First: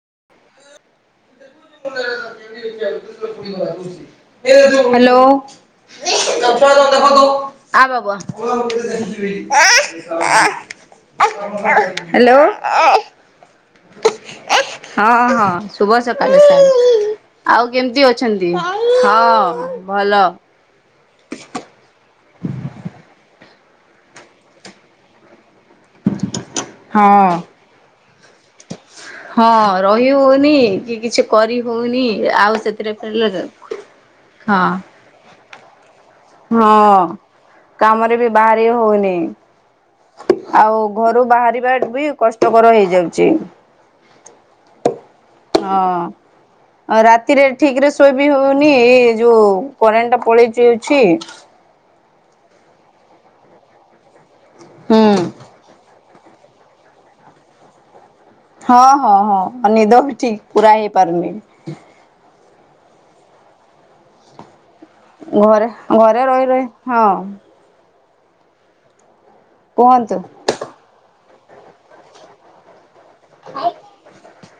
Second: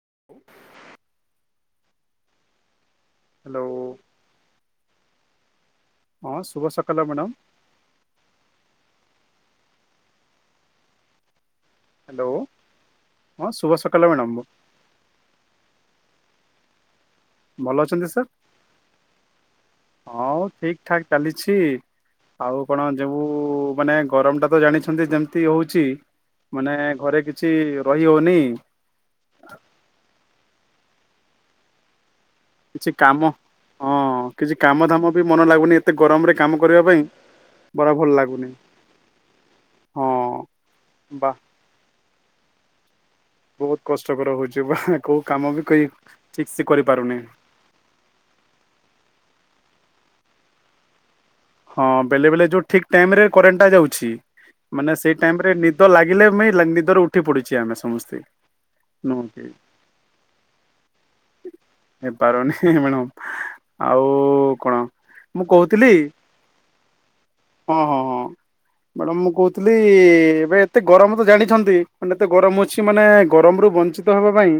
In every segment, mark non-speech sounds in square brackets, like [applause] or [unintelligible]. [inaudible] [inaudible] Hello [inaudible] hello ହଁ [inaudible] ଶୁଭ ସକାଳ ମ୍ୟାଡ଼ାମ ବାବା [inaudible] [inaudible] ହ୍ୟାଲୋ। ହଁ ହଁ ଶୁଭ ସକାଳ ମ୍ୟାଡ଼ାମ ହଁ ଶୁଭ ସକାଳ ସାର୍। ଆଉ ଭଲ କେମିତି ସାର୍ ଅଛନ୍ତି ।ହଁ ଭଲ। ହଁ ଠିକ ଠାକ୍ ଚାଲିଛି ଆଉ କଣ ଯବୁ ମାନେ ଗରମ ଟା ତ ଜାଣିଛନ୍ତି ଯେମତି ହଉଛି। ମାନେ ହଁ ଘରେ କିଛି ରହି ହଉନି ହଁ ରହି ହଉନି କି କିଛି କରି ହଉନି ଆଉ କିଛି ସେଥିରେ କାମ ହଁ କିଛି ହଁ କାମ ଧାମ ବି ମନ ଲାଗୁନି ଏତେ ଗରମରେ କାମ କରିବା ହଁ ପାଇଁ ବରା ଭଲ କାମରେ ବି ଲାଗୁନି ବାହାରି ହଉନି ହଁ ଆଉ ଘରୁ ବା ବାହାରିବା ବି କଷ୍ଟକର ହେଇଯାଉ ଛି ବହୁତ କଷ୍ଟକର ହଉଛି ବା କୋଉ କାମ ବି କରି ଠିକ ସେ ହଁ କରିପାରୁନି ରାତିରେ ଠିକ ରେ ଶୋଇ ବି ହଉନି ଏ ଯୋଉ କରେଣ୍ଟ ଟା ପଳେଇ ଯାଉଛି ହଁ ବେଳେବେଳେ ଯେଉଁ ଠିକ୍ ଟାଇମ ରେ କରେଣ୍ଟାଟା ଯାଉଛି ମାନେ ହୁଁ ସେଇ ଟାଇମ ରେ ନିଦ ଲାଗେ ଲାଗିଲେ ନେ ନିନ୍ଦ ରୁ ଉଠିପଡୁଛେ ଆମେ ସମସ୍ତେ ହଁ ହଁ ନୁହଁ କି ହଁ ନିିଦ ବି ଠିକ ପୁରା ହେଇ ପାରୁନି [inaudible] ଆଉ କଣ ମୁଁ ଘରେ ଘରେ କହୁଥିଲି ଘରେ ରହି ରହି ହଁ ବଡ଼ ମୁଖ କହୁଥିଲି କୁହନ୍ତୁ। ଏବେ ଏତେ ଗରମ ତ ଜାଣି ଛନ୍ତି ମାନେ ଏତେ ଗରମ ଅଛି ମାନେ ଗରମରୁ ବଞ୍ଚିତ ହେବା ପାଇଁ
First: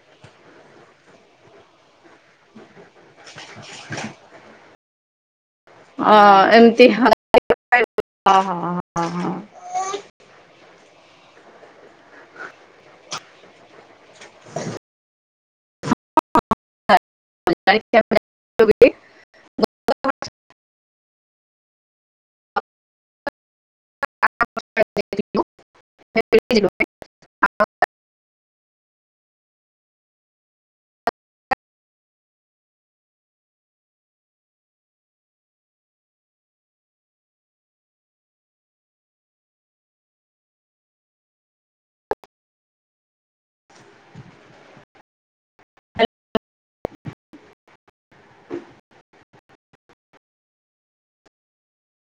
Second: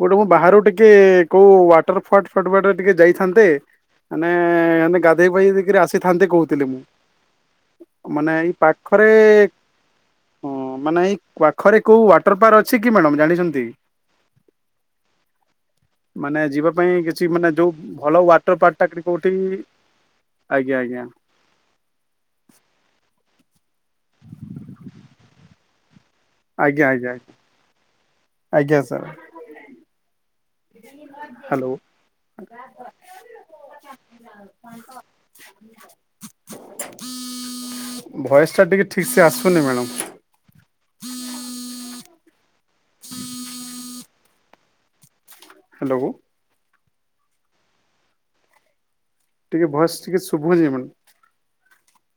କୋଉଟେ ମୁଁ ବାହାରୁ ଟିକେ କୋଉ ୱାଟର ଫଟ ଫଲ ବାଟେ ଟିକେ ଯାଇଥା ଥାନ୍ତେ ମାନେ ଗାଧେଇ ପାଇଦେଇକିରା ଅ ଥାନ୍ତେ କହୁଥିଲି ମୁଁ ଏମିତି ହଁ ମାନେ ହଁ ହଁ ଏଇ ହଁ ପାଖରେ ହଁ। ହଁ ମାନେ ଏଇ ପା ପାଖରେ କୋଉ ୱାଟର ପାର୍କ ଅଛି କି ମ୍ୟାଡ଼ମ ଜାଣିଛନ୍ତି ମାନେ ଯିବା ପାଇଁ କେତେ ମାନେ ଯୋଉ ଭଲ ୱାଟର ପାର୍କ ଟା କୋଉଠି କି ଆଜ୍ଞା ଆଜ୍ଞା [inaudible] ଆଜ୍ଞା ଆଜ୍ଞା [inaudible] ଆଜ୍ଞା ସାର୍ ହାଲୋ ଭଏସ ଟା ଟିକେ ଠିକ ସେ ଆସୁନି ମ୍ୟାଡମ ହୁଁ [unintelligible] ହାଲୋ ଟିକେ ଭୋଇସ ଟିକେ ଶୁଭାଯାଉନି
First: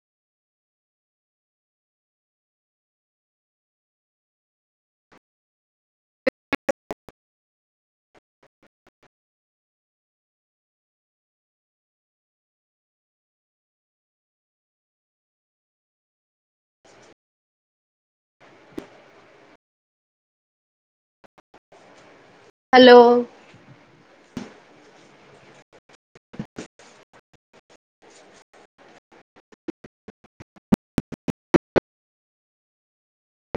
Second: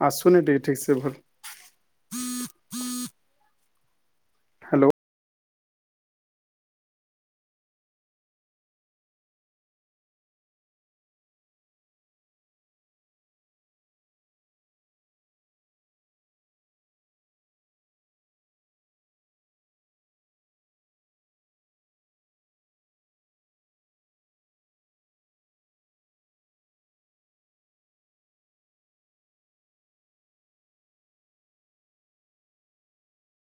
ଆସୁନି ଟିକେ ଠିକ ସେ ଭଲ ହ୍ୟାଲୋ ହ୍ୟାଲୋ